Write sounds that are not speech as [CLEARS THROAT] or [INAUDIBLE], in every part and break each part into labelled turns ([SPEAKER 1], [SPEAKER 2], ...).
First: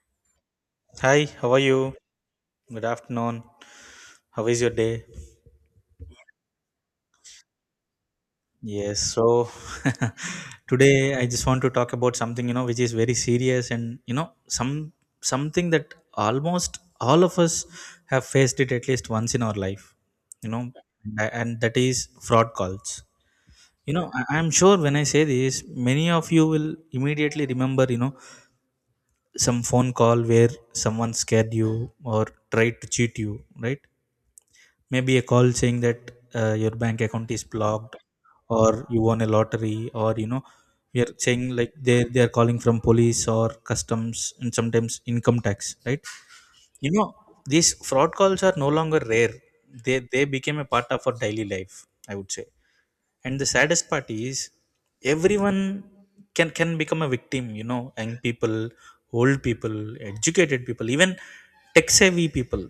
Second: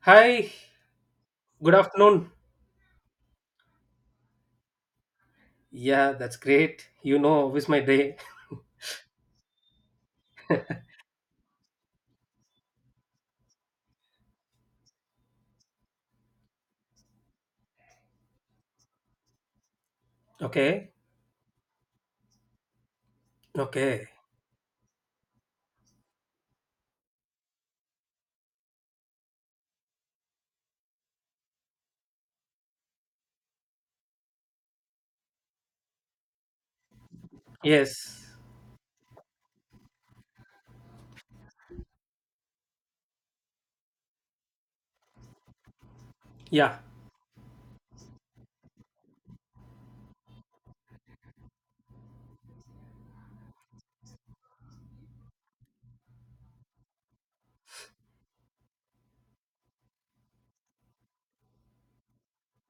[SPEAKER 1] Hi,
[SPEAKER 2] Hi, how are
[SPEAKER 1] good
[SPEAKER 2] you?
[SPEAKER 1] afternoon.
[SPEAKER 2] Good afternoon. How is your day?
[SPEAKER 1] Yeah, that's great. You know, with my day.
[SPEAKER 2] Yes, so [LAUGHS] today I just want to talk about something, which is very serious and, something that almost all of us have faced it at least once in our life, you know,
[SPEAKER 1] Okay,
[SPEAKER 2] and that is fraud calls. You
[SPEAKER 1] okay.
[SPEAKER 2] know, I, I'm sure when I say this, many of you will immediately remember, some phone call where someone scared you or tried to cheat you, right? Maybe a call saying that your bank account is blocked,
[SPEAKER 1] Yes,
[SPEAKER 2] or you won a lottery, or we are saying like they are calling from police or customs, and sometimes income tax, right?
[SPEAKER 1] yeah,
[SPEAKER 2] you know these fraud calls are no longer rare. They became a part of our daily life, I would say. And the saddest part is, everyone can become a victim. Young people, old people, educated people, even tech savvy people.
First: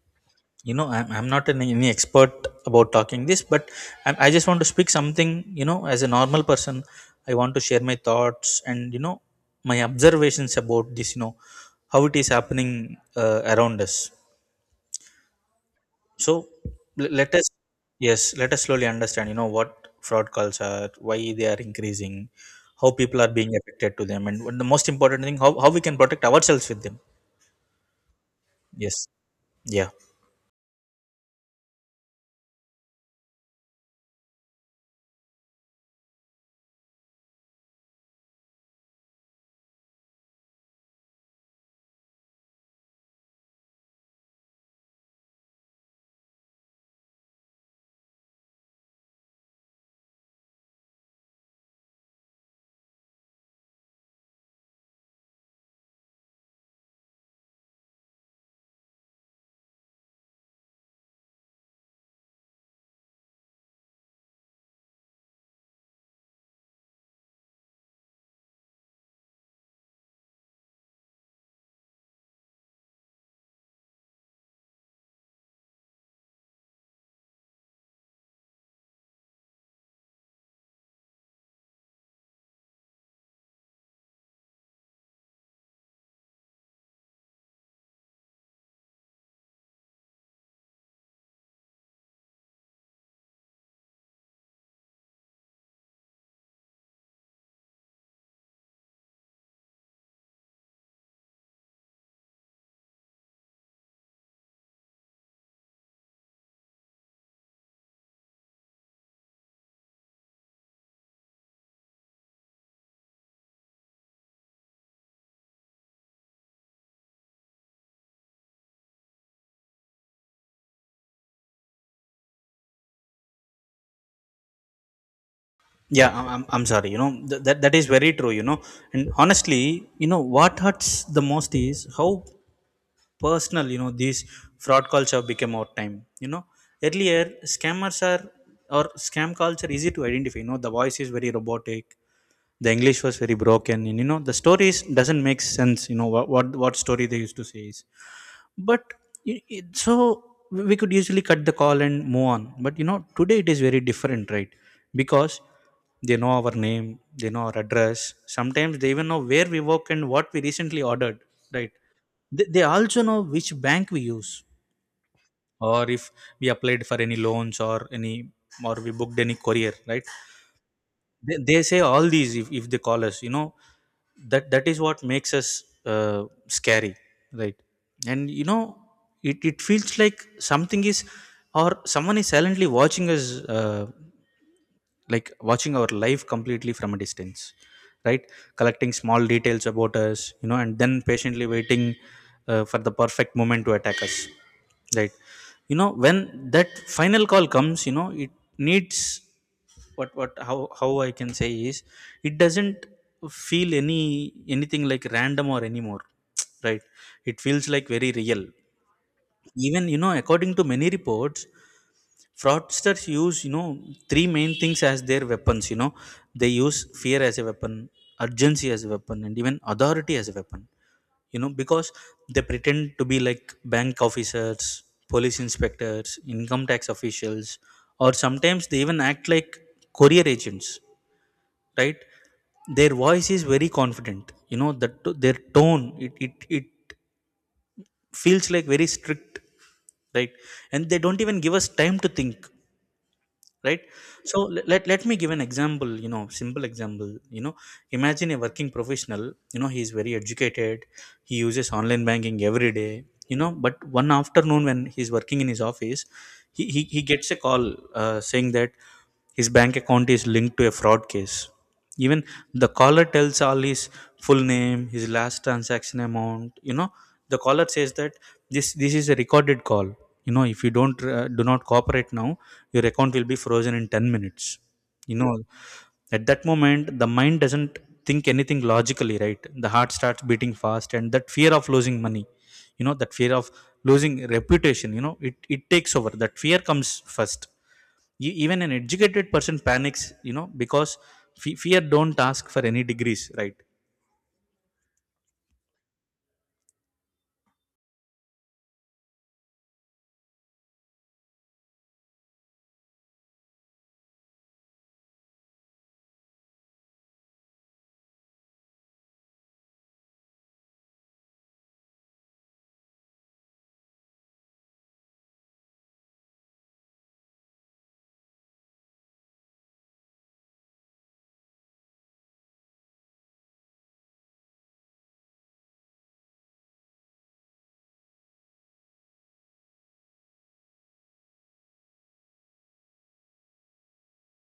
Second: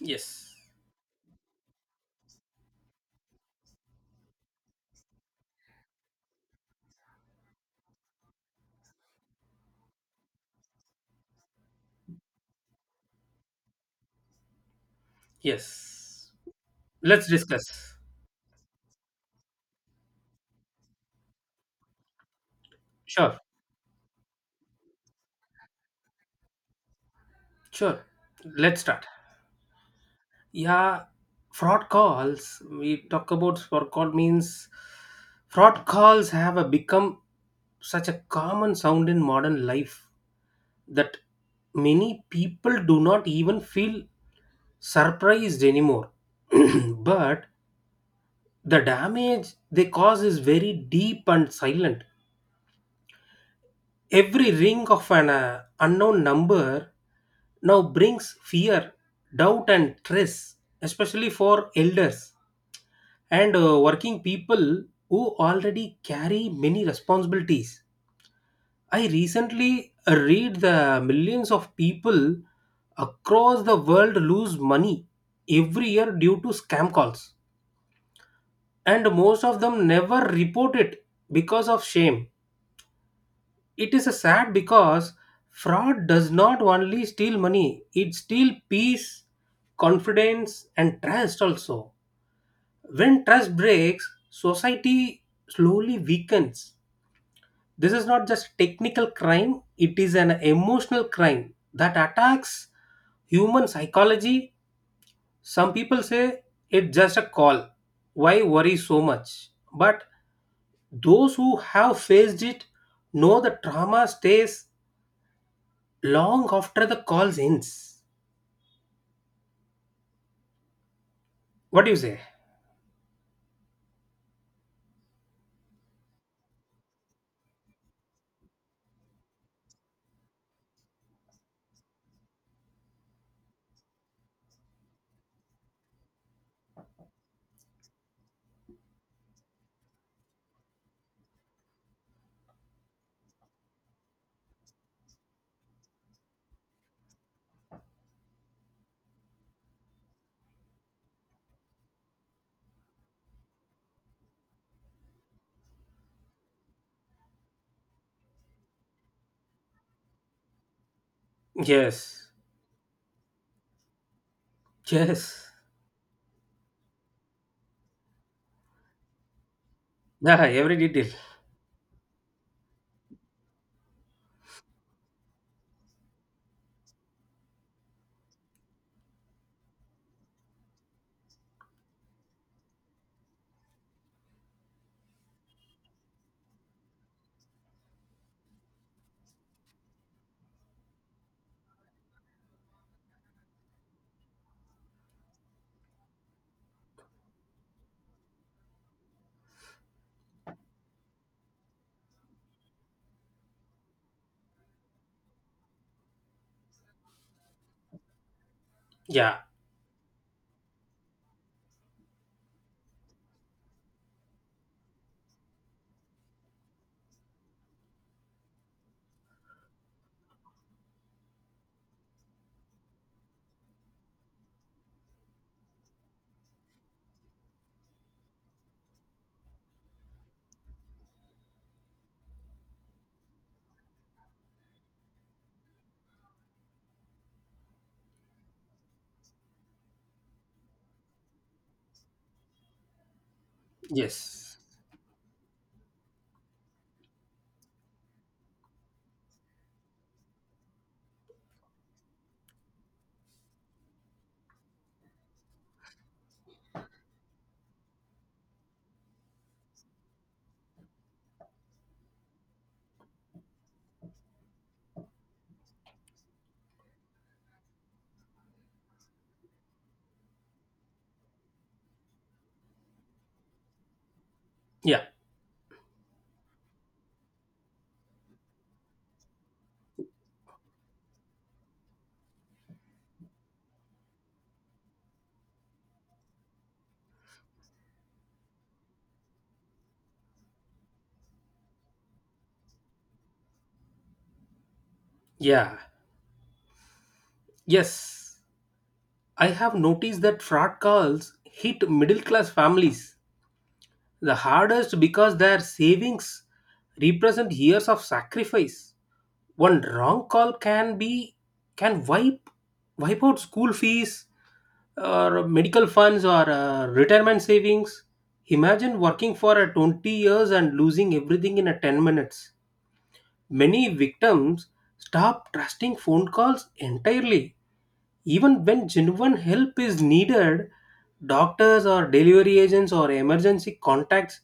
[SPEAKER 1] yes,
[SPEAKER 2] I'm not an any expert about talking this, but I just want to speak something, as a normal person. I want to share my thoughts, and my observations about this, how it is happening around us.
[SPEAKER 1] yes.
[SPEAKER 2] So l-
[SPEAKER 1] Let's
[SPEAKER 2] let us
[SPEAKER 1] discuss.
[SPEAKER 2] yes, let us slowly understand what fraud calls are, why they are increasing, how people are
[SPEAKER 1] Sure,
[SPEAKER 2] being affected to them, and the most important thing, how we can protect ourselves with them.
[SPEAKER 1] sure. Let's start.
[SPEAKER 2] Yes. Yeah.
[SPEAKER 1] Yeah, fraud calls. We talk about fraud call means fraud calls have a become such a common sound in modern life that many people do not even feel surprised anymore. [CLEARS THROAT] But the damage they cause is very deep and silent. Every ring of an unknown number now brings fear, doubt, and stress, especially for elders and working people who already carry many responsibilities. I recently read the millions of people across the world lose money every year due to scam calls, and most of them never report it because of shame. It is a sad because fraud does not only steal money, it steals peace, confidence, and trust also. When trust breaks, society slowly weakens. This is not just technical crime, it is an emotional crime that attacks human psychology. Some people say it's just a call. Why worry so much? But those who have faced it know the trauma stays long after the calls ends. What do you say?
[SPEAKER 2] Yeah, I'm sorry. That is very true. And honestly, what hurts the most is how personal, these fraud calls have become over time. Earlier, scam calls are easy to identify. You know, the voice is very robotic. The English was very broken. And, the stories doesn't make sense. You know, what story they used to say is, but so we could usually cut the call and move on. But today it is very different, right? Because they know our name, they know our address, sometimes they even know where we work and what we recently ordered, right?
[SPEAKER 1] Yes.
[SPEAKER 2] They also know which bank we use,
[SPEAKER 1] Yes.
[SPEAKER 2] or if we applied for any loans, or any or we booked any courier, right?
[SPEAKER 1] Yeah, every detail.
[SPEAKER 2] They say all these if they call us, that is what makes us scary, right? And you know, it feels like something is, or someone is silently watching us, like watching our life completely from a distance, right? Collecting small details about us, you know, and then patiently waiting for the perfect moment to attack us, right? You know, when that final call comes, you know, it needs... what how I can say is, it doesn't feel anything like random or anymore, right? It feels like very real.
[SPEAKER 1] Yeah.
[SPEAKER 2] Even, you know, according to many reports, fraudsters use, you know, three main things as their weapons. You know, they use fear as a weapon, urgency as a weapon, and even authority as a weapon. You know, because they pretend to be like bank officers, police inspectors, income tax officials, or sometimes they even act like courier agents, right? Their voice is very confident, you know, that their tone, it feels like very strict, right? And they don't even give us time to think, right? So
[SPEAKER 1] Yes.
[SPEAKER 2] let me give an example, you know, simple example. You know, imagine a working professional. You know, he is very educated, he uses online banking every day. You know, but one afternoon, when he's working in his office, he gets a call saying that his bank account is linked to a fraud case. Even the caller tells all his full name, his last transaction amount. You know, the caller says that this is a recorded call. You know, if you don't do not cooperate now, your account will be frozen in 10 minutes.
[SPEAKER 1] Yeah.
[SPEAKER 2] You know, at that moment, the mind doesn't think anything logically, right? The heart starts beating fast, and that fear of losing money, you know, that fear of losing reputation, you know, it takes over. That fear comes first. Even an educated person panics, you know, because fear don't ask for any degrees, right?
[SPEAKER 1] Yeah. Yes. I have noticed that fraud calls hit middle class families the hardest because their savings represent years of sacrifice. One wrong call can wipe out school fees, or medical funds or retirement savings. Imagine working for 20 years and losing everything in 10 minutes. Many victims stop trusting phone calls entirely. Even when genuine help is needed, doctors or delivery agents or emergency contacts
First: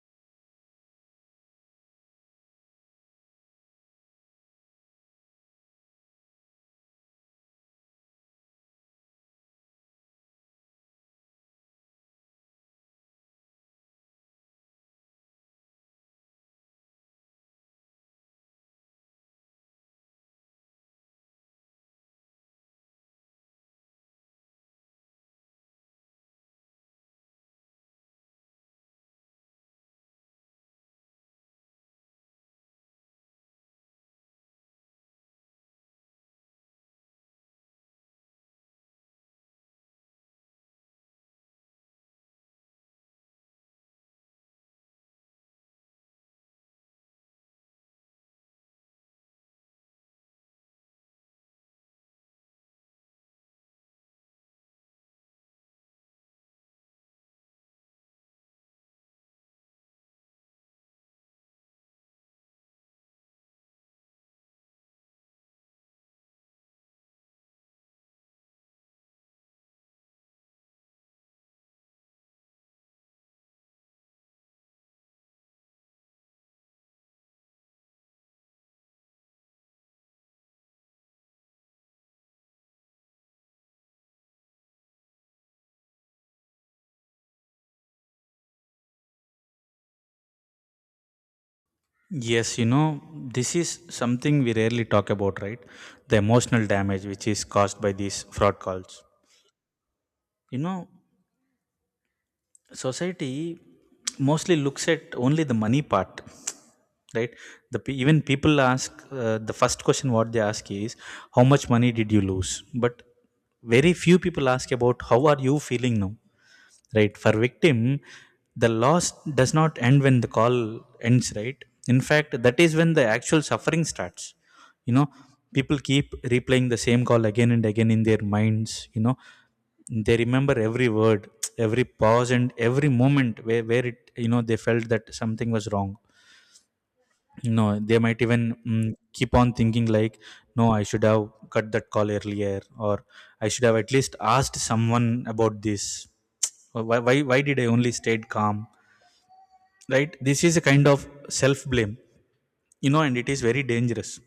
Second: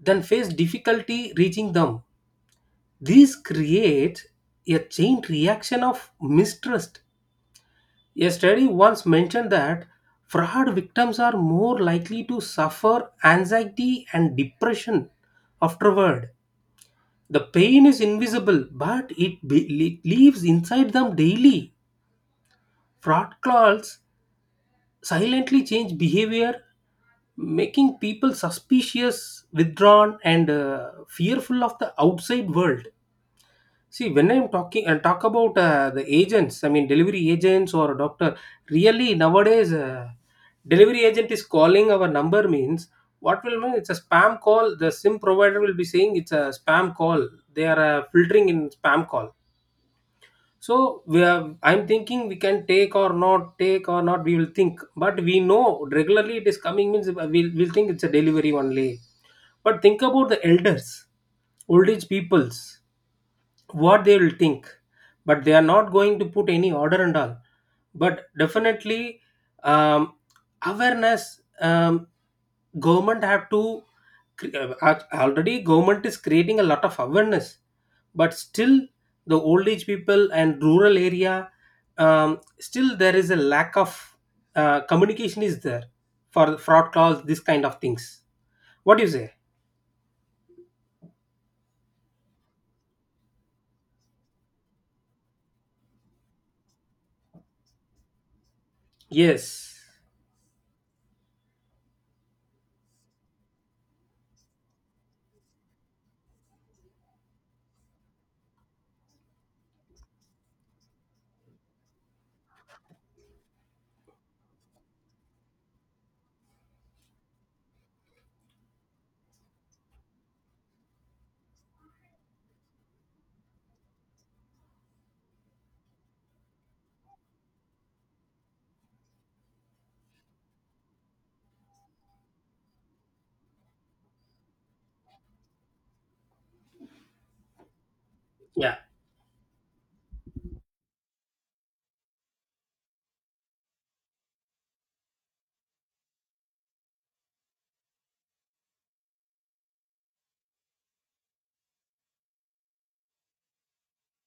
[SPEAKER 1] then face difficulty reaching them. This creates a chain reaction of mistrust. A study once mentioned that fraud victims are more likely to suffer anxiety and depression afterward. The pain is invisible, but it lives inside them daily. Fraud calls silently change behavior, making people suspicious, withdrawn, and fearful of the outside world. See, when I'm talking and talk about the agents, I mean delivery agents or doctor, really nowadays, delivery agent is calling our number means what will mean it's a spam call. The SIM provider will be saying it's a spam call. They are filtering in spam call. So we are, I'm thinking we can take or not take or not. We will think, but we know regularly it is coming means we'll think it's a delivery only. But think about the elders, old age peoples, what they will think? But they are not going to put any order and all. But definitely, um, awareness, government have to already government is creating a lot of awareness. But still, the old age people and rural area, still there is a lack of communication is there for fraud calls, this kind of things. What do you say?
[SPEAKER 2] Yes, you know, this is something we rarely talk about, right? The emotional damage which is caused by these fraud calls.
[SPEAKER 1] Yes.
[SPEAKER 2] You know, society mostly looks at only the money part, right? Even people ask the first question. What they ask is, how much money did you lose? But very few people ask about, how are you feeling now, right? For victim, the loss does not end when the call ends, right? In fact, that is when the actual suffering starts. You know, people keep replaying the same call again and again in their minds. You know, they remember every word, every pause, and every moment where it, they felt that something was wrong. No, they might even
[SPEAKER 1] Yeah.
[SPEAKER 2] keep on thinking like, no, I should have cut that call earlier, or I should have at least asked someone about this. Why did I only stayed calm? Right? This is a kind of self blame, you know, and it is very dangerous.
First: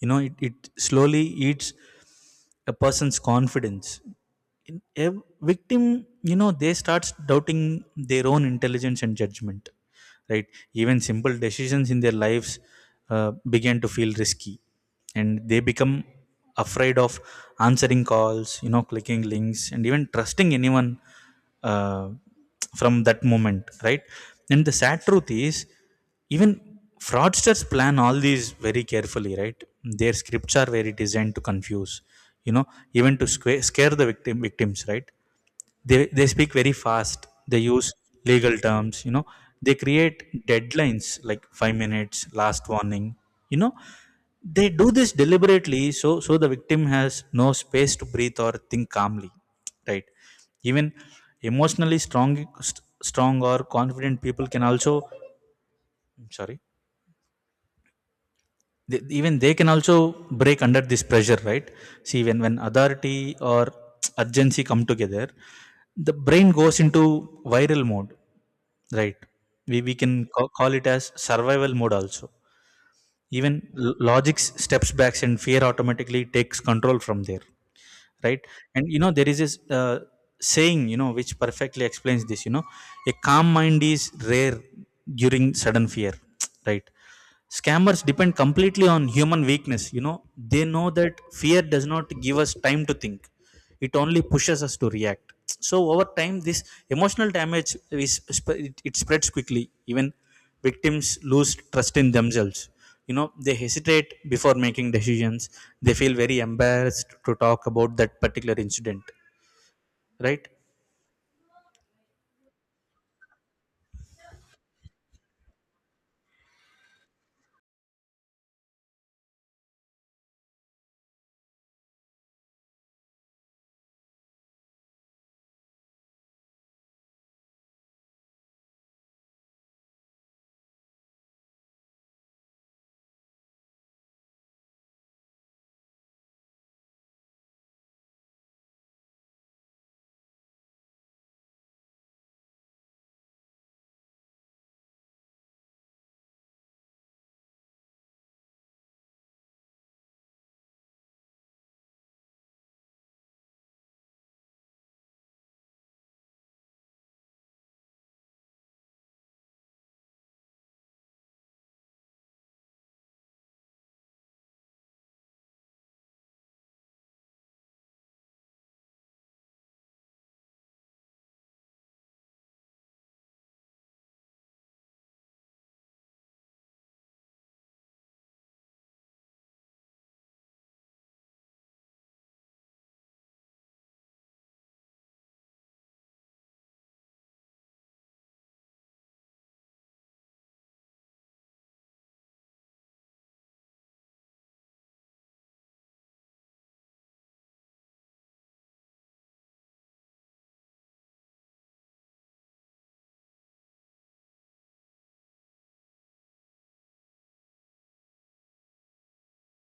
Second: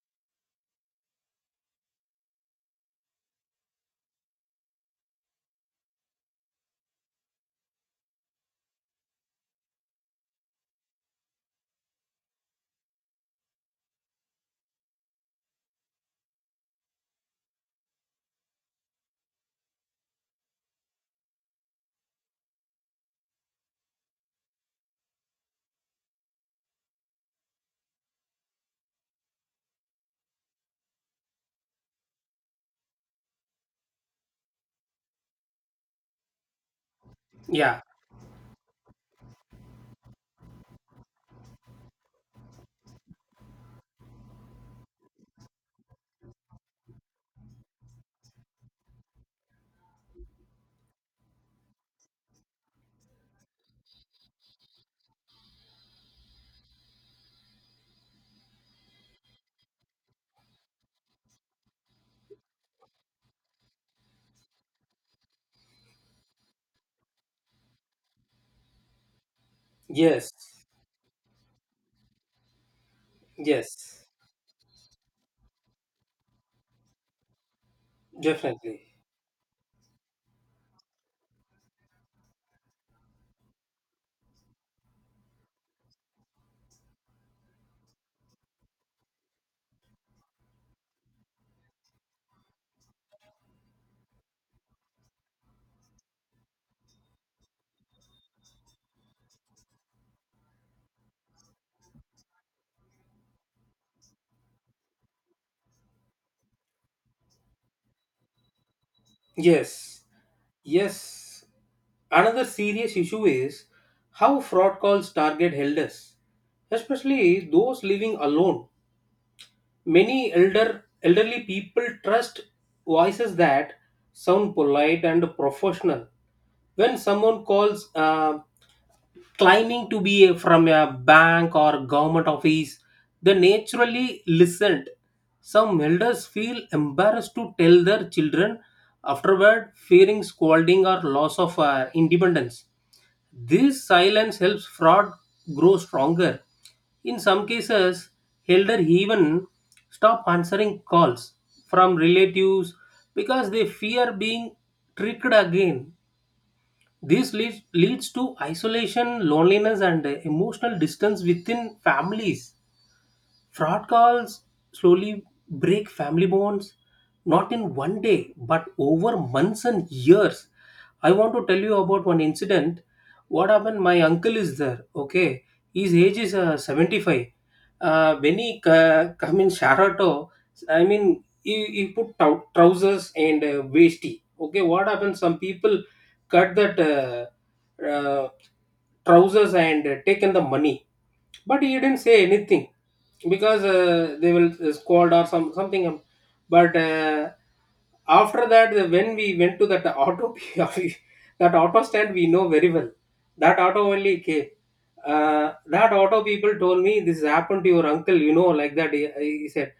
[SPEAKER 2] You know, it slowly eats a person's confidence. A victim, you know, they starts doubting their own intelligence and judgment, right? Even simple decisions in their lives began to feel risky, and they become afraid of answering calls, you know, clicking links, and even trusting anyone uh, from that moment, right? And the sad truth is, even fraudsters plan all these very carefully, right? Their scripts are very designed to confuse, you know, even to scare the victims, right? They speak very fast. They
[SPEAKER 1] Yeah.
[SPEAKER 2] use legal terms, you know, they create deadlines like 5 minutes last warning. You know, they do this deliberately, so the victim has no space to breathe or think calmly, right? Even emotionally strong, st- strong or confident people can also... I'm sorry. Even they can also break under this pressure, right? See, when authority or urgency come together, the brain goes into viral mode, right? We can
[SPEAKER 1] Yes.
[SPEAKER 2] call it as survival mode also. Even l-
[SPEAKER 1] Yes.
[SPEAKER 2] logic steps back, and fear automatically takes control from there, right? And
[SPEAKER 1] Definitely.
[SPEAKER 2] you know, there is this saying, you know, which perfectly explains this. You know, a calm mind is rare during sudden fear. [TSK] Right? Scammers depend completely on human weakness. You know, they know that fear does not give us time to think, it only pushes us to react. So, over time, this emotional damage it spreads quickly. Even victims lose trust in themselves. You know, they hesitate before making decisions, they feel very embarrassed to talk about that particular incident,
[SPEAKER 1] Yes.
[SPEAKER 2] right?
[SPEAKER 1] Yes. Another serious issue is how fraud calls target elders, especially those living alone. Many elderly people trust voices that sound polite and professional. When someone calls claiming to be from a bank or government office, they naturally listened. Some elders feel embarrassed to tell their children afterward, fearing scolding or loss of independence. This silence helps fraud grow stronger. In some cases, elder even stop answering calls from relatives because they fear being tricked again. This leads to isolation, loneliness, and emotional distance within families. Fraud calls slowly break family bonds, not in one day, but over months and years. I want to tell you about one incident. What happened? My uncle is there. Okay, his age is 75. When he come in Sharato, I mean, he put trousers and waisty. Okay, what happened? Some people cut that trousers and taken the money, but he didn't say anything because they will squad or some something But after that when we went to that auto [LAUGHS] we- that auto stand, we know very well that auto only came. That auto people told me this happened to your uncle, you know, like that he said.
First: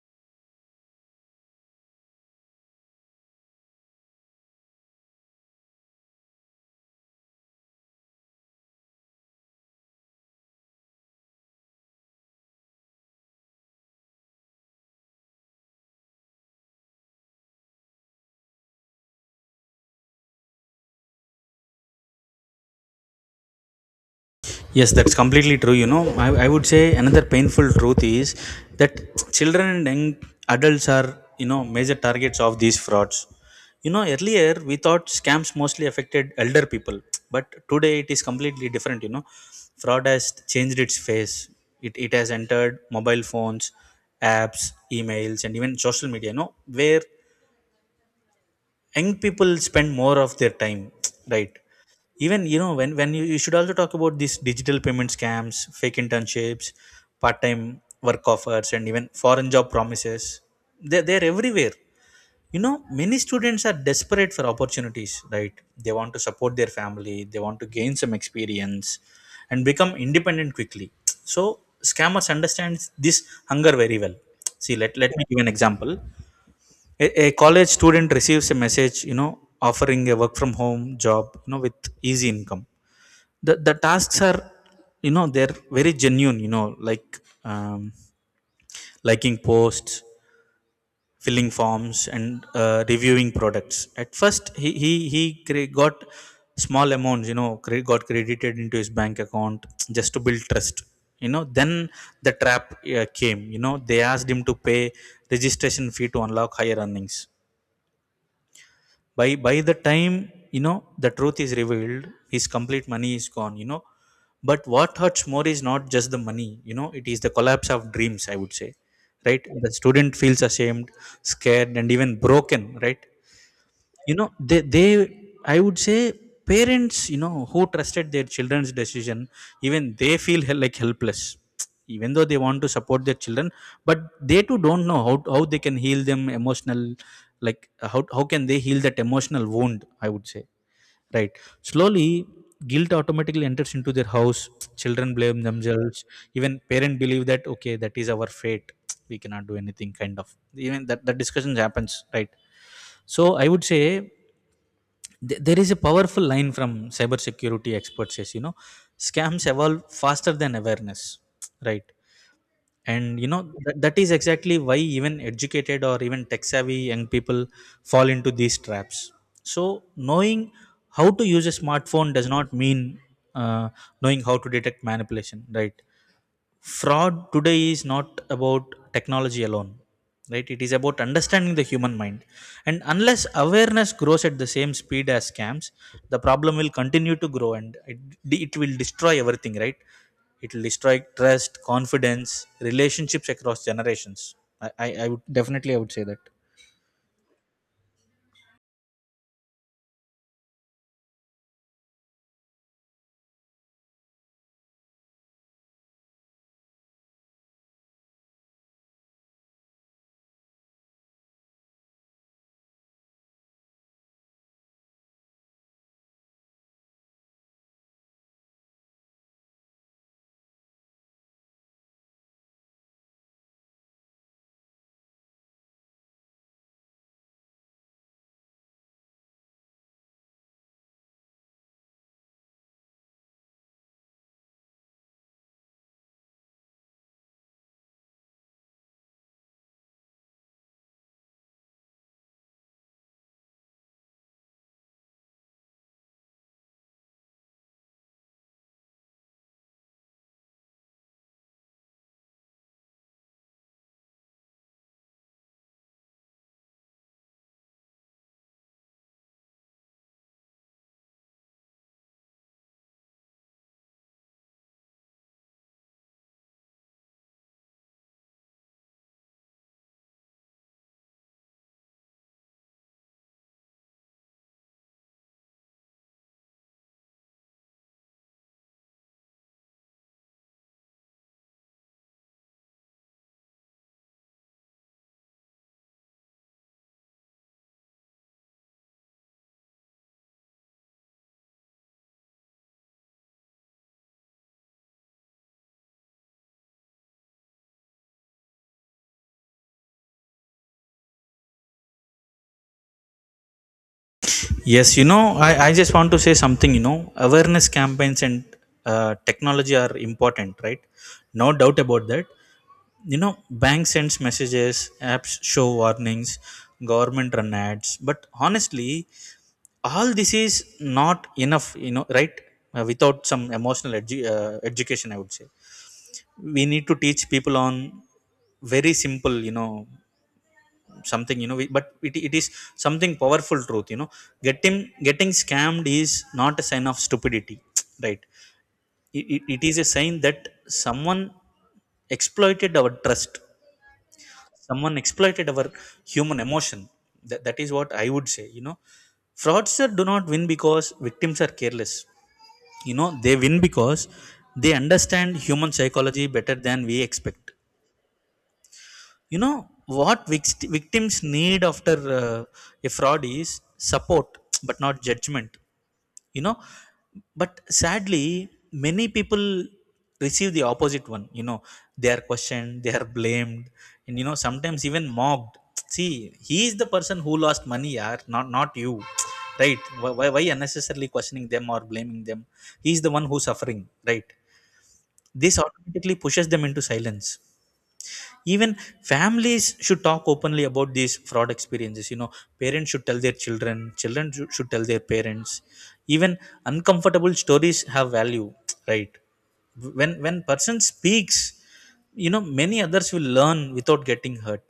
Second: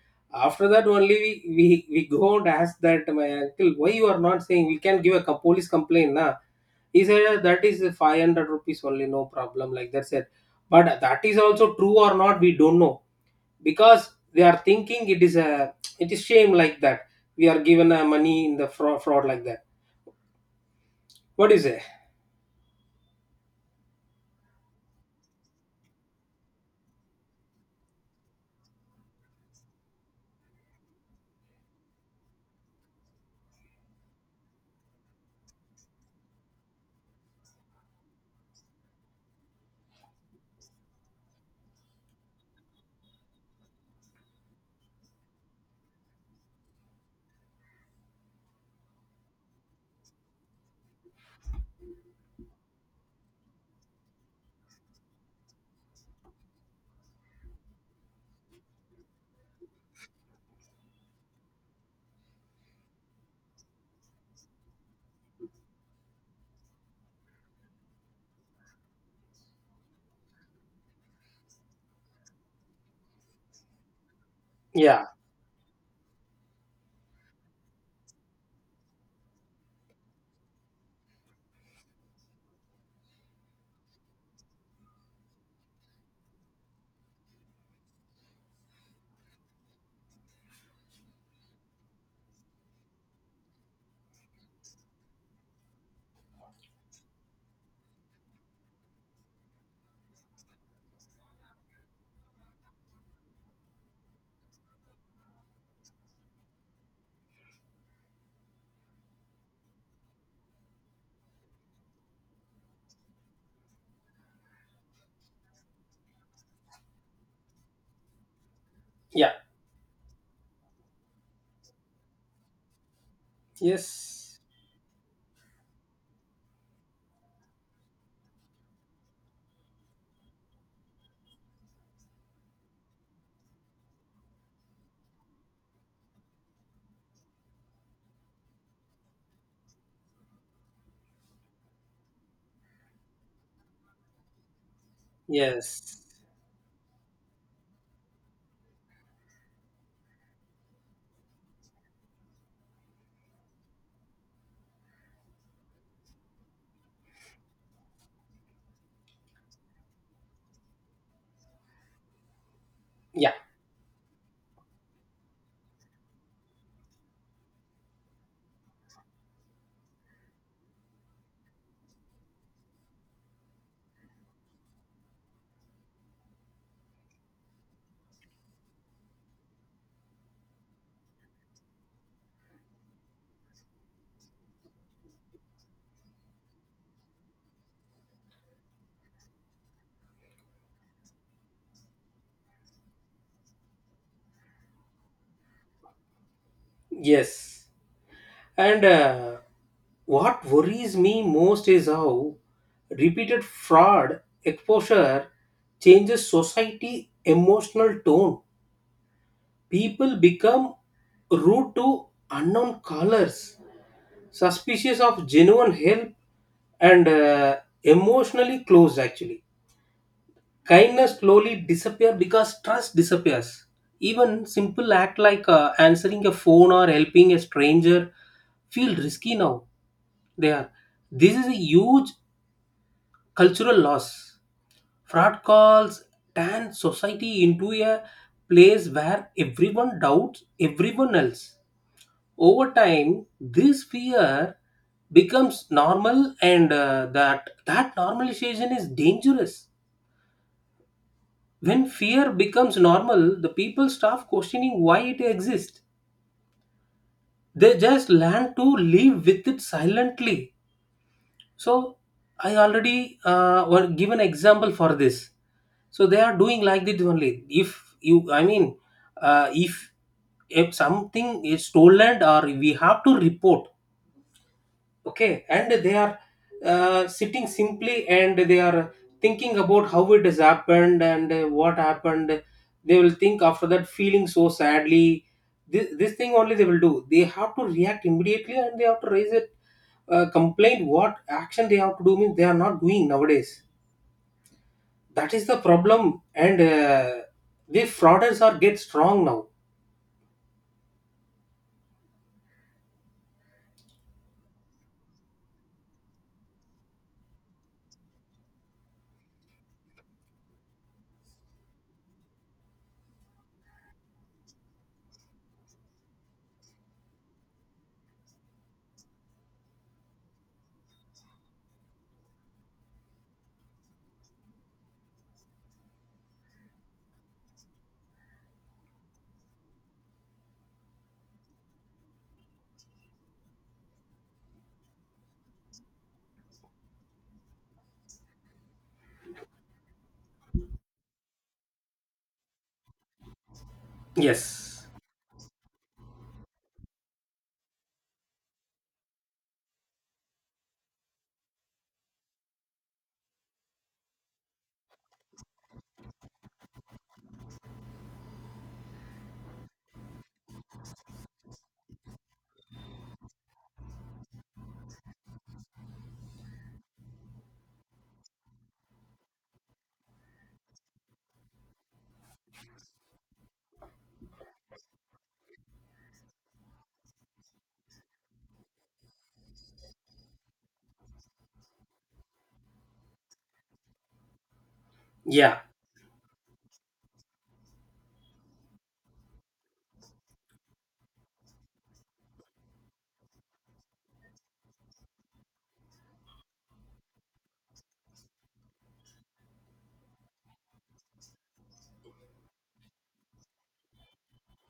[SPEAKER 1] After that only, we go and ask that my uncle, why you are not saying, we can give a police complaint na. He said, "That is ₹500 only, no problem," like that said. But that is also true or not, we don't know, because they are thinking it is a, it is shame like that, we are given a money in the fraud like that. What is it?
[SPEAKER 2] Yes, that's completely true. You know, I would say another painful truth is that children and young adults are, you know, major targets of these frauds. You know, earlier we thought scams mostly affected elder people, but today it is completely different. You know, fraud has changed its face. It has entered mobile phones, apps, emails, and even social media, you know, where young people spend more of their time. [TSK] Right? Even, you know, when you should also talk about these digital payment scams, fake internships, part-time work offers, and even foreign job promises. They're everywhere. You know, many students are desperate for opportunities, right? They want to support their family, they want to gain some experience and become independent quickly. So scammers understand this hunger very well. See, let,
[SPEAKER 1] Yeah.
[SPEAKER 2] let me give an example. A college student receives a message, you know, offering a work from home job, you know, with easy income. The tasks are, you know, they're very genuine, you know, like um, liking posts, filling forms, and reviewing products. At first, he got small amounts, you know, got credited into his bank account, just to build trust. You know, then the trap came. You know, they asked him to pay registration fee to unlock higher earnings. By the time, you know, the truth is revealed, his complete money is gone. You know, but what hurts more is not just the money, you know, it is the collapse of dreams, I would say,
[SPEAKER 1] Yeah.
[SPEAKER 2] right? The student feels ashamed, scared, and even broken, right? You know,
[SPEAKER 1] Yes.
[SPEAKER 2] they, I would say, parents, you know, who trusted their children's decision, even they feel like helpless, even though they want to support their children. But they too don't know how they can heal them emotional, like how can they heal That emotional wound, I would say, right? Slowly, guilt automatically enters into their house. Children blame themselves.
[SPEAKER 1] Yes.
[SPEAKER 2] Even parent believe that okay, that is our fate, we cannot do anything kind of. Even that discussions happens, right? So I would say, there is a powerful line from cybersecurity experts says, you know, scams evolve faster than awareness, right? And you
[SPEAKER 1] Yeah.
[SPEAKER 2] know that is exactly why even educated or even tech savvy young people fall into these traps. So knowing how to use a smartphone does not mean, uh, knowing how to detect manipulation, right? Fraud today is not about technology alone, right? It is about understanding the human mind. And unless awareness grows at the same speed as scams, the problem will continue to grow, and it will destroy everything, right? It will destroy trust, confidence, relationships across generations. I would definitely, I would say that.
[SPEAKER 1] Yes. And what worries me most is how repeated fraud exposure changes society emotional tone. People become rude to unknown callers, suspicious of genuine help, and emotionally closed actually. Kindness slowly disappears because trust disappears. Even simple act like answering a phone or helping a stranger feel risky now. They are. This is a huge cultural loss. Fraud calls turn society into a place where everyone doubts everyone else. Over time, this fear becomes normal, and that normalization is dangerous. When fear becomes normal, the people stop questioning why it exists. They just learn to live with it silently. So I already give an example for this. So they are doing like this only. If you, I mean, uh, if if something is stolen or we have to report, okay, and they are sitting simply, and they are thinking about how it has happened and what happened. They will think after that, feeling so sadly. This thing only they will do. They have to react immediately and they have to raise it complaint. What action they have to do means, they are not doing nowadays. That is the problem. And the frauders are get strong now.
[SPEAKER 2] Yes, you know, I just want to say something, you know, awareness campaigns and technology are important, right? No doubt about that. You know, bank sends messages, apps show warnings, government run ads, but honestly, all this is not enough, you know, right? Without some emotional education, I would say, we need to teach people on very simple, you know, something, it is something powerful truth, you know. Getting getting scammed is not a sign of stupidity, [TSK] right? It is a sign that someone exploited our trust.
[SPEAKER 1] Yes.
[SPEAKER 2] Someone exploited our human emotion. That is what I would say, you know. Fraudsters do not win because victims are careless. You know, they win because they understand human psychology better than we expect. You know, what victims need after a fraud is support, but not judgment, you know. But sadly, many people receive the opposite one, you know. They are questioned, they are blamed, and you know, sometimes even mocked. [TSK] See, he is the person who lost money, yaar, not you. [TSK] Right? Why unnecessarily questioning them or blaming them? He is the one who suffering, right? This
[SPEAKER 1] Yeah.
[SPEAKER 2] automatically pushes them into silence. Even families should talk openly about these fraud experiences, you know. Parents should tell their children, children should tell their parents. Even uncomfortable stories have value, right? When person speaks, you know, many others will learn without getting hurt,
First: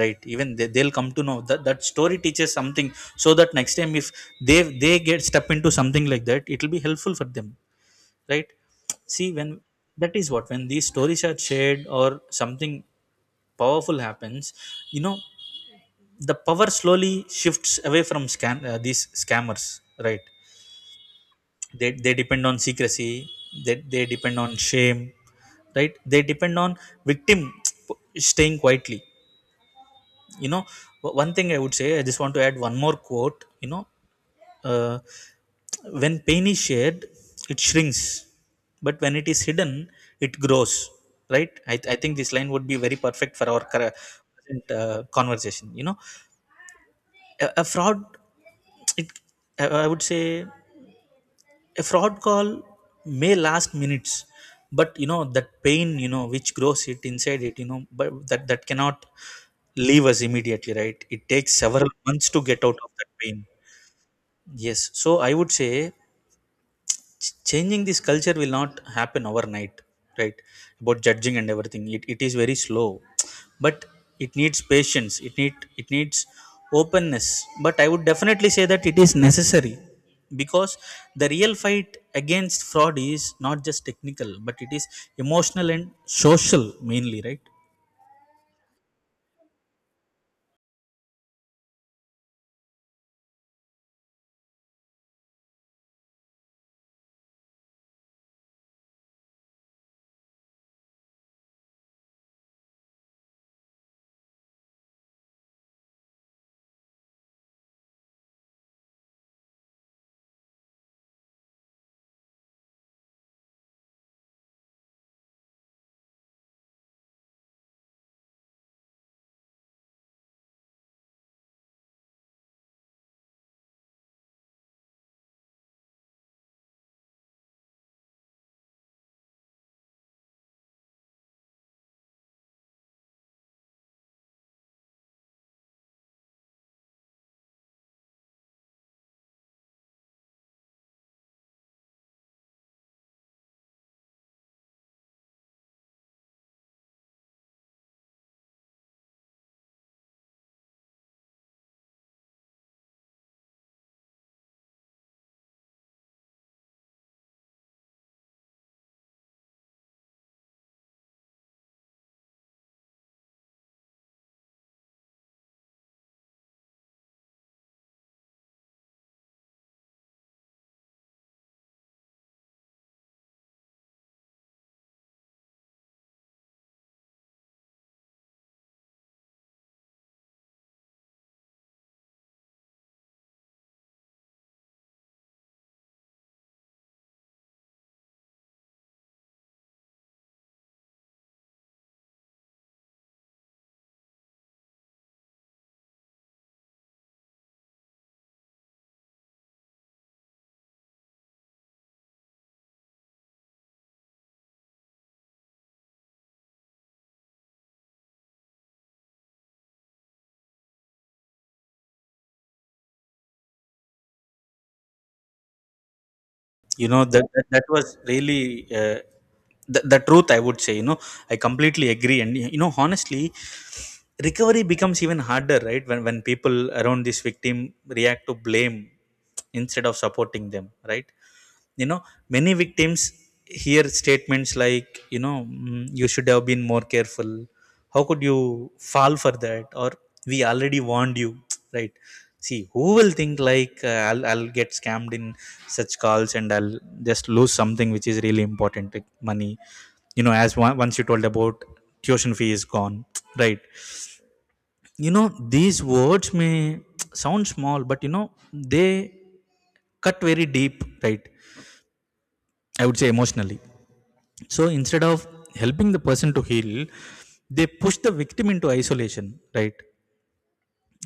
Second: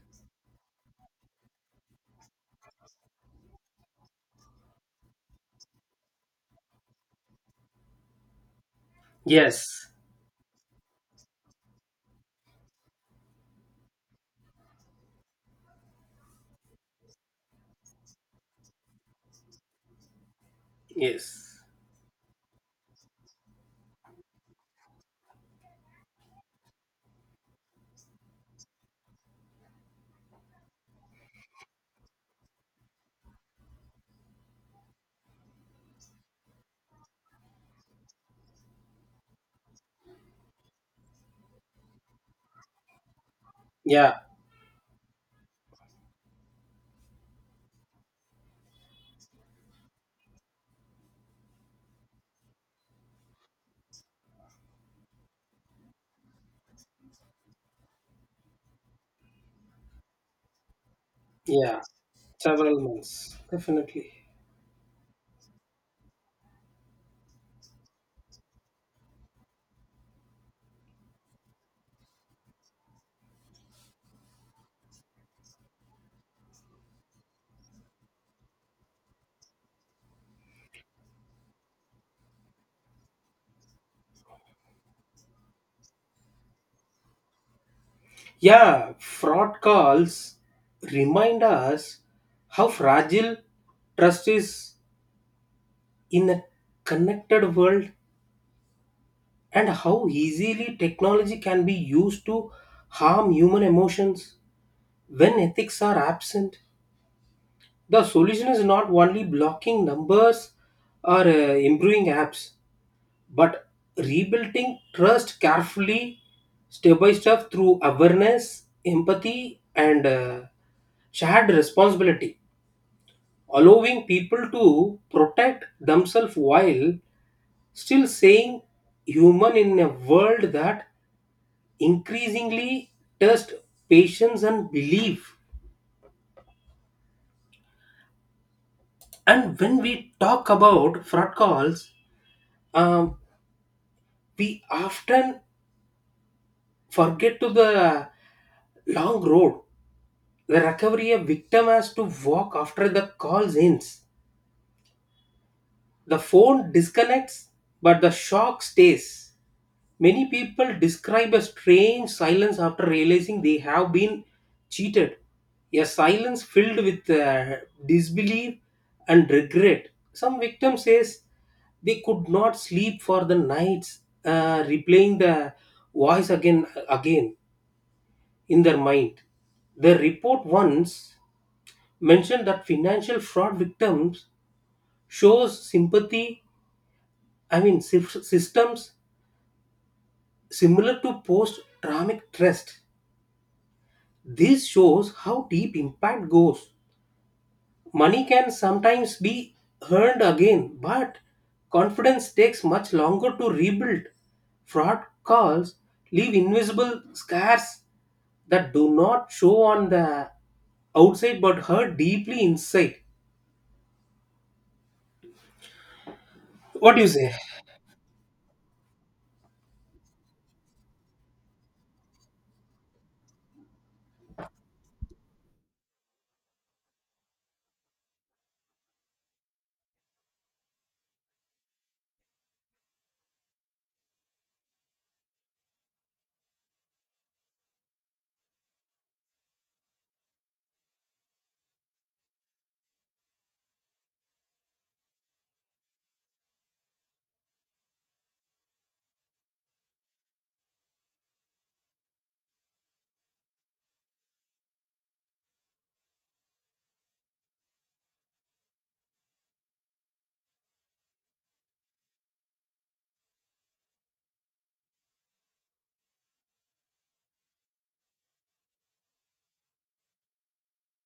[SPEAKER 2] right? Even they'll come to know that that story teaches something, so that next time if they get step into something like that, it will be helpful for them, right? See, when
[SPEAKER 1] Yes.
[SPEAKER 2] that is what when these stories are shared, or something powerful happens, you know, the power slowly shifts away from scam these scammers, right?
[SPEAKER 1] Yes.
[SPEAKER 2] They depend on secrecy. They depend on shame, right? They depend on victim [TSK] staying quietly, you know. One thing I would say, I just want to add one more quote, you know. Uh, when pain is shared, it shrinks, but when it is hidden, it grows. Right? I think this line would be very perfect for our
[SPEAKER 1] Yeah.
[SPEAKER 2] present conversation. You know, a fraud, it, I would say, a fraud call may last minutes, but you know that pain, you know, which grows it inside it, you know, but that cannot leave us immediately. Right? It takes
[SPEAKER 1] Yeah,
[SPEAKER 2] several months to get out
[SPEAKER 1] several
[SPEAKER 2] of that
[SPEAKER 1] months,
[SPEAKER 2] pain.
[SPEAKER 1] definitely.
[SPEAKER 2] Yes. So I would say, changing this culture will not happen overnight, right? About judging and everything, it is very slow. But it needs patience, it needs openness. But I would definitely say that it is necessary, because the real fight against fraud is not just technical, but it is emotional and social, mainly, right?
[SPEAKER 1] Yeah, fraud calls remind us how fragile trust is in a connected world, and how easily technology can be used to harm human emotions when ethics are absent. The solution is not only blocking numbers or improving apps, but rebuilding trust carefully step by step through awareness, empathy, and shared responsibility, allowing people to protect themselves while still saying human in a world that increasingly tests patience and belief. And when we talk about fraud calls, um, we often forget to the long road recovery a victim has to walk after the call ends. The phone disconnects, but the shock stays. Many people describe a strange silence after realizing they have been cheated, a silence filled with disbelief and regret. Some victim says they could not sleep for the nights, replaying the voice again again in their mind. The report once mentioned that financial fraud victims shows sympathy, I mean, systems similar to post traumatic stress. This shows how deep impact goes. Money can sometimes be earned again, but confidence takes much longer to rebuild. Fraud calls leave invisible scars that do not show on the outside but hurt deeply inside.
[SPEAKER 2] You
[SPEAKER 1] What do
[SPEAKER 2] know
[SPEAKER 1] you say?
[SPEAKER 2] that was really, uh, the truth, I would say, you know, I completely agree. And you know, honestly, recovery becomes even harder, right, when people around this victim react to blame instead of supporting them, right? You know, many victims hear statements like, you know, "Mm, you should have been more careful. How could you fall for that?" Or, "We already warned you." [TSK] Right? See, who will think like, I'll get scammed in such calls, and I'll just lose something which is really important, like money." You know, as once you told about tuition fee is gone. [TSK] Right? You know, these words may [TSK] sound small, but you know they cut very deep, right? I would say emotionally. So instead of helping the person to heal, they push the victim into isolation, right?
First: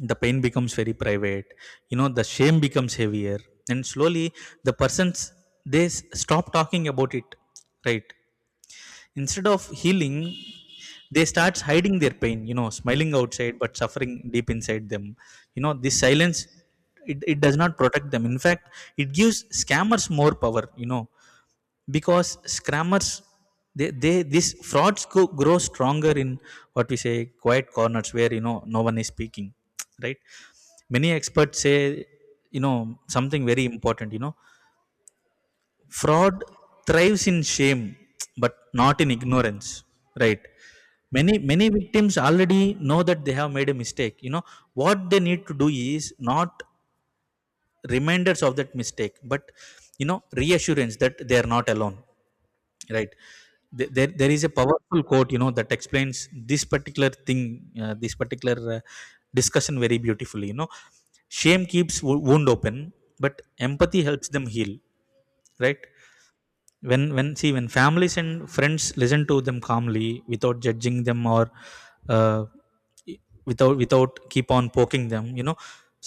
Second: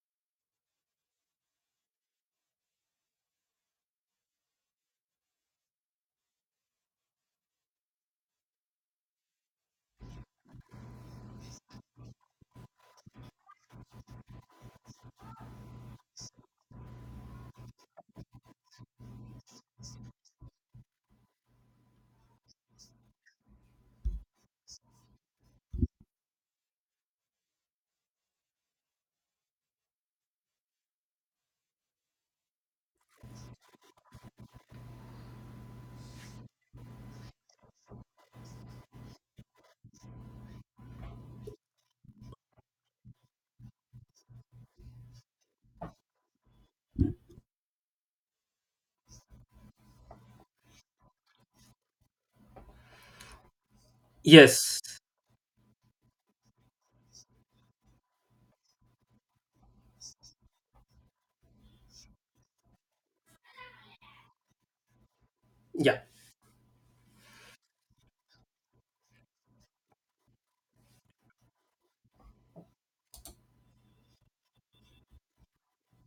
[SPEAKER 2] The pain becomes very private, you know. The shame becomes heavier, and slowly, the persons, they stop talking about it, right? Instead of healing, they start hiding their pain, you know, smiling outside but suffering deep inside them. You know, this silence, it does not protect them. In fact, it gives scammers more power, you know, because scammers, they, this frauds grow stronger in what we say quiet corners, where you know no one is speaking, right? Many experts say, you know, something very important, you know. Fraud thrives in shame, but not in ignorance, right? Many many victims already know that they have made a mistake, you know. What they need to do is not reminders of that mistake, but you know, reassurance that they are not alone, right? There is a
[SPEAKER 1] Yes.
[SPEAKER 2] powerful quote, you know, that explains this particular thing, this particular discussion very beautifully, you know. Shame keeps wound open, but empathy helps them heal, right?
[SPEAKER 1] Yeah.
[SPEAKER 2] When families and friends listen to them calmly without judging them, or uh, without keep on poking them, you know,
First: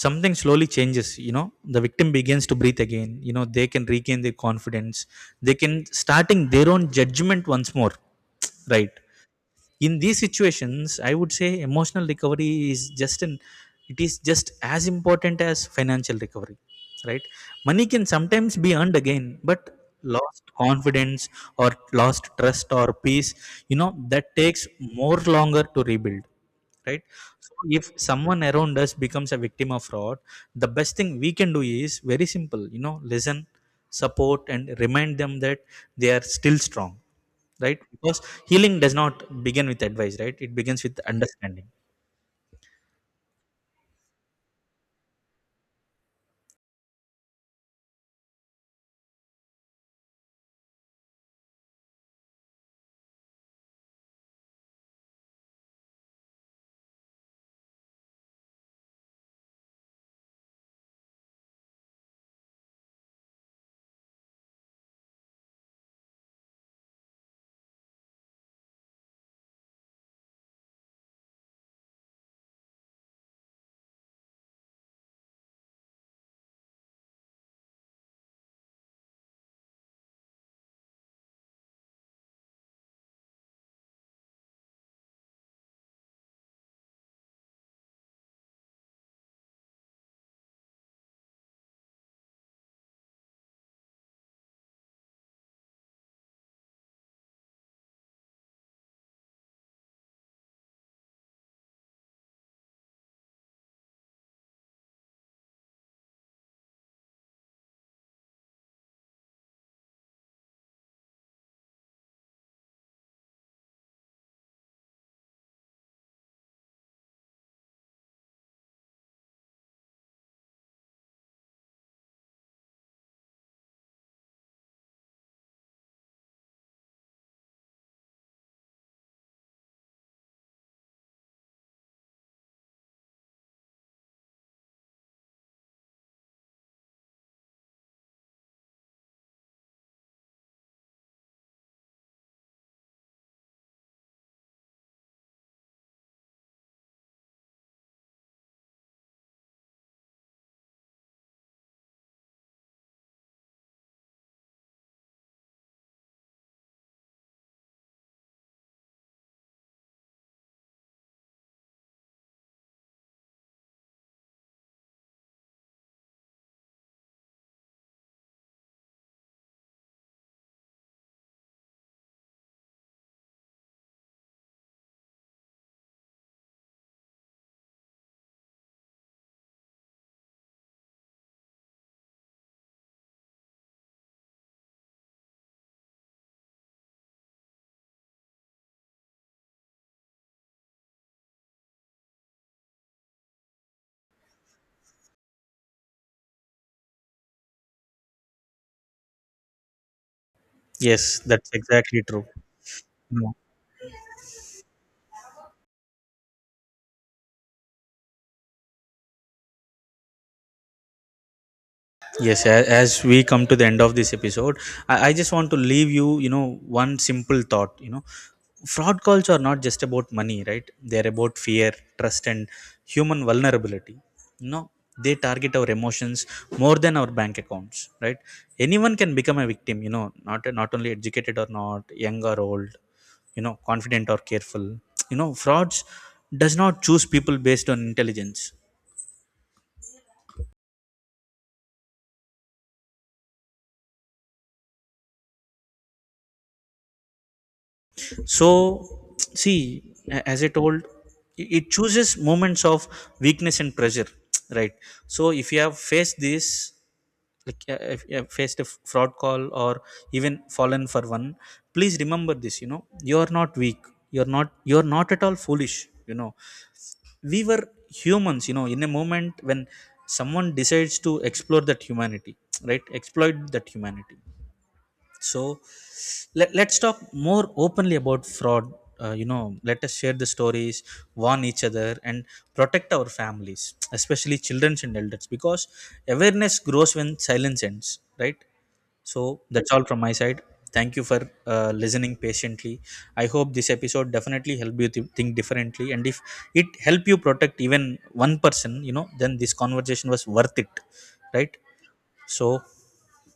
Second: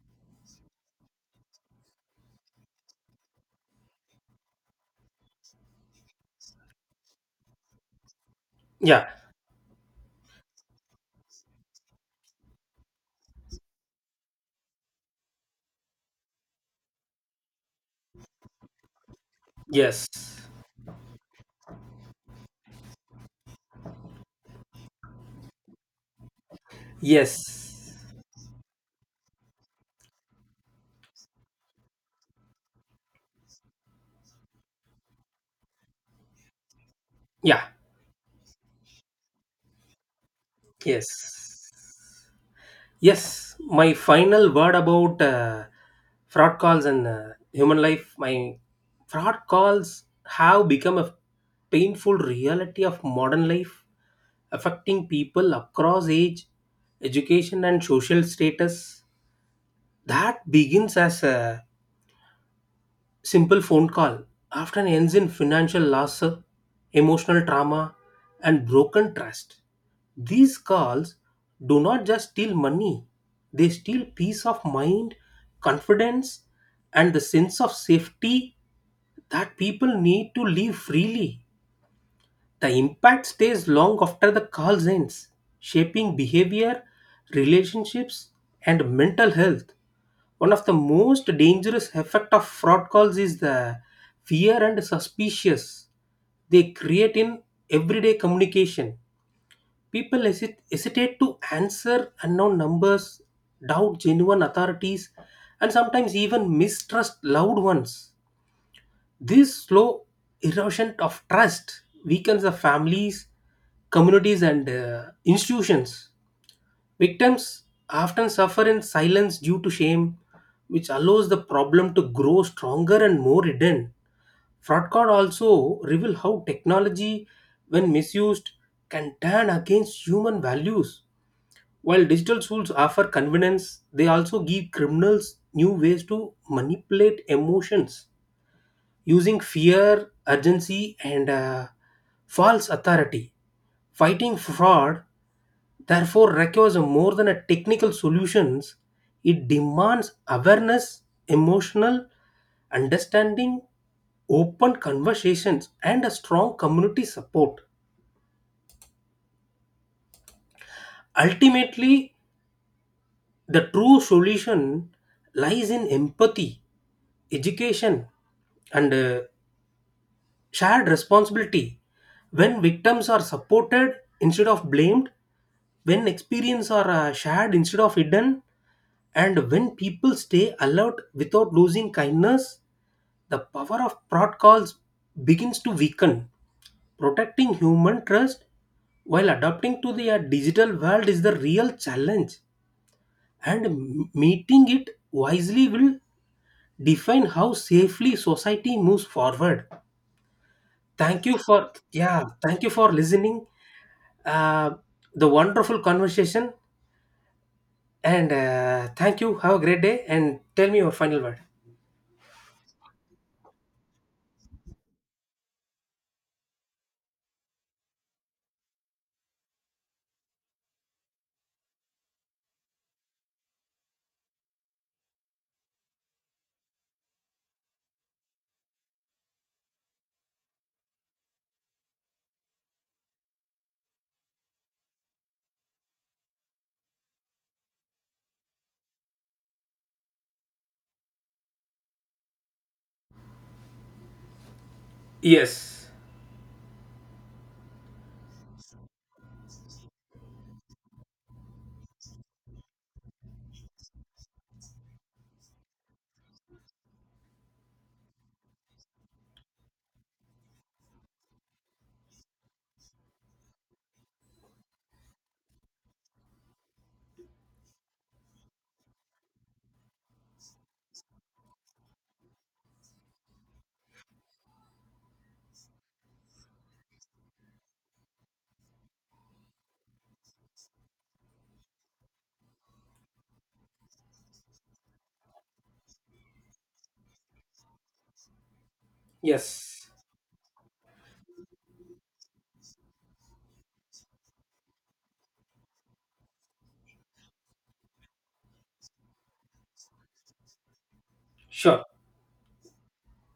[SPEAKER 2] something slowly changes. You know, the victim begins to breathe again. You know, they can regain their confidence, they can starting their own judgment once more, right?
[SPEAKER 1] Yeah.
[SPEAKER 2] In these situations, I would say emotional recovery is just an it is just as important as financial recovery, right? Money can sometimes be earned again, but
[SPEAKER 1] Yes.
[SPEAKER 2] lost confidence, or lost trust or peace, you know, that takes more longer to rebuild, right? So if
[SPEAKER 1] Yes.
[SPEAKER 2] someone around us becomes a victim of fraud, the best thing we can do is very simple, you know: listen, support, and remind them that they are still strong,
[SPEAKER 1] Yeah.
[SPEAKER 2] right? Because healing does not begin with advice, right? It begins with understanding.
[SPEAKER 1] Yes. Yes. My final word about fraud calls and human life. My fraud calls have become a painful reality of modern life, affecting people across age, education, and social status. That begins as a simple phone call often ends in financial loss, emotional trauma, and broken trust. These calls do not just steal money, they steal peace of mind, confidence, and the sense of safety that people need to live freely. The impact stays long after the calls ends, shaping behavior, relationships, and mental health. One of the most dangerous effect of fraud calls is the fear and suspicious they create in everyday communication. People hesitate to answer unknown numbers, doubt genuine authorities, and sometimes even mistrust loved ones. This slow erosion of trust weakens the families, communities, and institutions. Victims often suffer in silence due to shame, which allows the problem to grow stronger and more hidden. Fraud card also reveal how technology, when misused, can turn against human values. While digital tools offer convenience, they also give criminals new ways to manipulate emotions using fear, urgency, and false authority. Fighting fraud, therefore, requires more than a technical solutions. It demands awareness, emotional understanding, open conversations, and a strong community support. Ultimately, the true solution lies in empathy, education, and shared responsibility. When victims are supported instead of blamed, when experience are shared instead of hidden, and when people stay alert without losing kindness, the power of protocols begins to weaken. Protecting human trust while adapting to the digital world is the real challenge, and meeting it wisely will define how safely society moves forward.
[SPEAKER 2] Yes,
[SPEAKER 1] Thank you
[SPEAKER 2] that's
[SPEAKER 1] for
[SPEAKER 2] exactly
[SPEAKER 1] Yeah,
[SPEAKER 2] true.
[SPEAKER 1] thank you for listening. Uh, the wonderful conversation, and thank you. Have a great day, and tell me your final word.
[SPEAKER 2] Yes, as we come to the end of this episode, I just want to leave you, you know, one simple thought. You know, fraud calls are not just about money, right? They're about fear, trust, and human vulnerability. You know, they target our emotions more than our bank accounts, right? Anyone can become a victim. You know, not only educated or not, young or old, you know, confident or careful, [TSK] you know, frauds does not choose people based on intelligence.
[SPEAKER 1] Yes,
[SPEAKER 2] So, see, as I told, it chooses moments of weakness and pressure, [TSK] right? So, if you have faced this, like, if you have faced a fraud call, or even fallen for one, please remember this. You know, you are not weak. You are not at all foolish. You know, we were humans. You know, in a moment when someone decides to explore that humanity, [TSK] right? Exploit that humanity. So, let's talk more openly about fraud. You know, let us share the stories, warn each other, and protect our families, especially children and elders, because awareness grows when silence ends, right? So that's all
[SPEAKER 1] yes,
[SPEAKER 2] from my side. Thank you for listening patiently. I hope this episode definitely help you think differently, and if it help you protect even one person, you know, then this conversation was worth it, right?
[SPEAKER 1] sure.
[SPEAKER 2] So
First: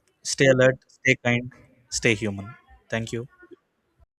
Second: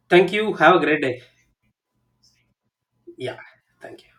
[SPEAKER 1] Thank
[SPEAKER 2] stay
[SPEAKER 1] you. Have
[SPEAKER 2] alert,
[SPEAKER 1] a great
[SPEAKER 2] stay
[SPEAKER 1] day.
[SPEAKER 2] kind, stay human. Thank you.
[SPEAKER 1] Yeah, thank you.